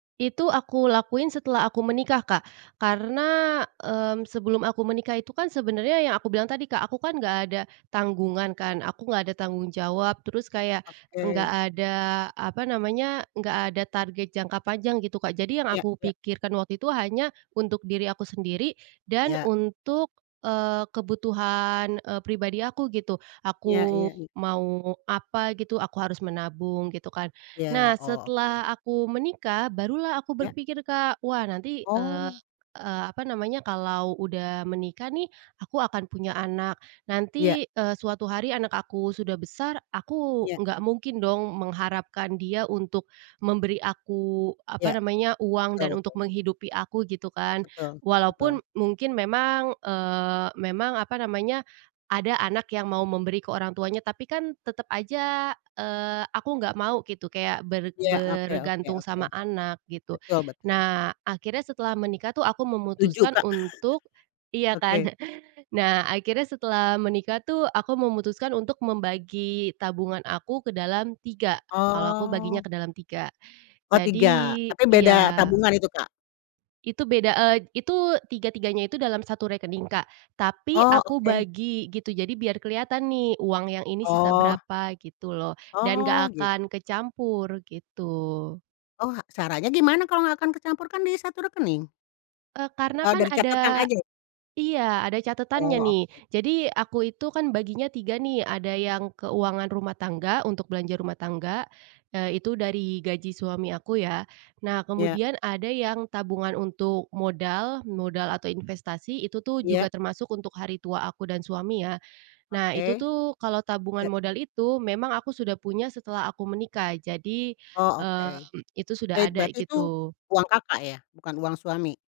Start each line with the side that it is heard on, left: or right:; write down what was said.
right: Itu aku lakuin setelah aku menikah, Kak. Karena, mmm, sebelum aku menikah itu kan sebenarnya yang aku bilang tadi, Kak, aku kan nggak ada tanggungan kan, aku nggak ada tanggung jawab terus kayak nggak
left: Oke.
right: ada, apa namanya, enggak ada target jangka panjang gitu, Kak, jadi yang
left: Iya
right: aku
left: iya.
right: pikirkan waktu itu hanya untuk diri aku sendiri dan
left: Iya.
right: untuk, eee, kebutuhan, eee, pribadi aku gitu.
left: Iya
right: Aku
left: iya iya.
right: mau apa gitu, aku harus menabung gitu kan. Nah,
left: Iya, oke.
right: setelah aku menikah barulah aku
left: Iya.
right: berpikir, Kak, wah nanti, eee,
left: Oh.
right: apa namanya, kalau udah menikah nih, aku akan punya anak,
left: Iya.
right: nanti, eee, suatu hari anak aku sudah besar aku
left: Iya.
right: nggak mungkin dong mengharapkan dia untuk memberi aku, apa
left: Iya,
right: namanya, uang
left: betul
right: dan untuk
left: betul.
right: menghidupi aku gitu kan.
left: Betul, betul.
right: Walaupun mungkin memang, eee, memang apa namanya, ada anak yang mau memberi ke orang tuanya tapi kan tetep aja, eee, aku nggak mau gitu kayak ber
left: Iya, oke oke
right: bergantung
left: oke.
right: sama anak gitu.
left: Betul betul.
right: Nah, akhirnya setelah menikah tuh aku
left: Setuju,
right: memutuskan
left: Kak.
right: untuk iya kan.
left: Oke.
right: Nah, akhirnya setelah menikah tuh aku memutuskan untuk membagi tabungan aku ke dalam 3, kalau aku baginya
left: Oh.
right: ke dalam 3.
left: Oh,
right: Jadi
left: 3 tapi beda
right: iya.
left: tabungan itu, Kak?
right: Itu beda, eee, itu tiga-tiganya itu dalam 1 rekening, Kak. Tapi
left: Oh,
right: aku
left: oke.
right: bagi gitu, jadi biar kelihatan nih uang yang ini sisa
left: Oh.
right: berapa gitu loh dan
left: Oh,
right: gak
left: gitu.
right: akan kecampur, gitu.
left: Oh, ha caranya gimana kalau gak akan kecampur, kan di 1 rekening?
right: Eee, karena
left: Eee,
right: kan
left: dari catatan
right: ada
left: aja ya?
right: iya ada catatannya
left: Oh,
right: nih.
left: oke.
right: Jadi aku itu kan baginya 3, nih ada yang keuangan rumah tangga untuk belanja rumah tangga, nah itu dari gaji suami aku ya. Nah,
left: Iya.
right: kemudian ada yang tabungan untuk modal, modal atau investasi itu tuh juga
left: Iya.
right: termasuk untuk hari tua aku dan suami ya. Nah, itu
left: Oke.
right: tuh kalau tabungan
left: Iya.
right: modal itu memang aku sudah punya setelah aku menikah, jadi,
left: Oh oke,
right: eee, itu sudah
left: eee,
right: ada
left: berarti itu
right: gitu.
left: uang Kakak ya, bukan uang suami?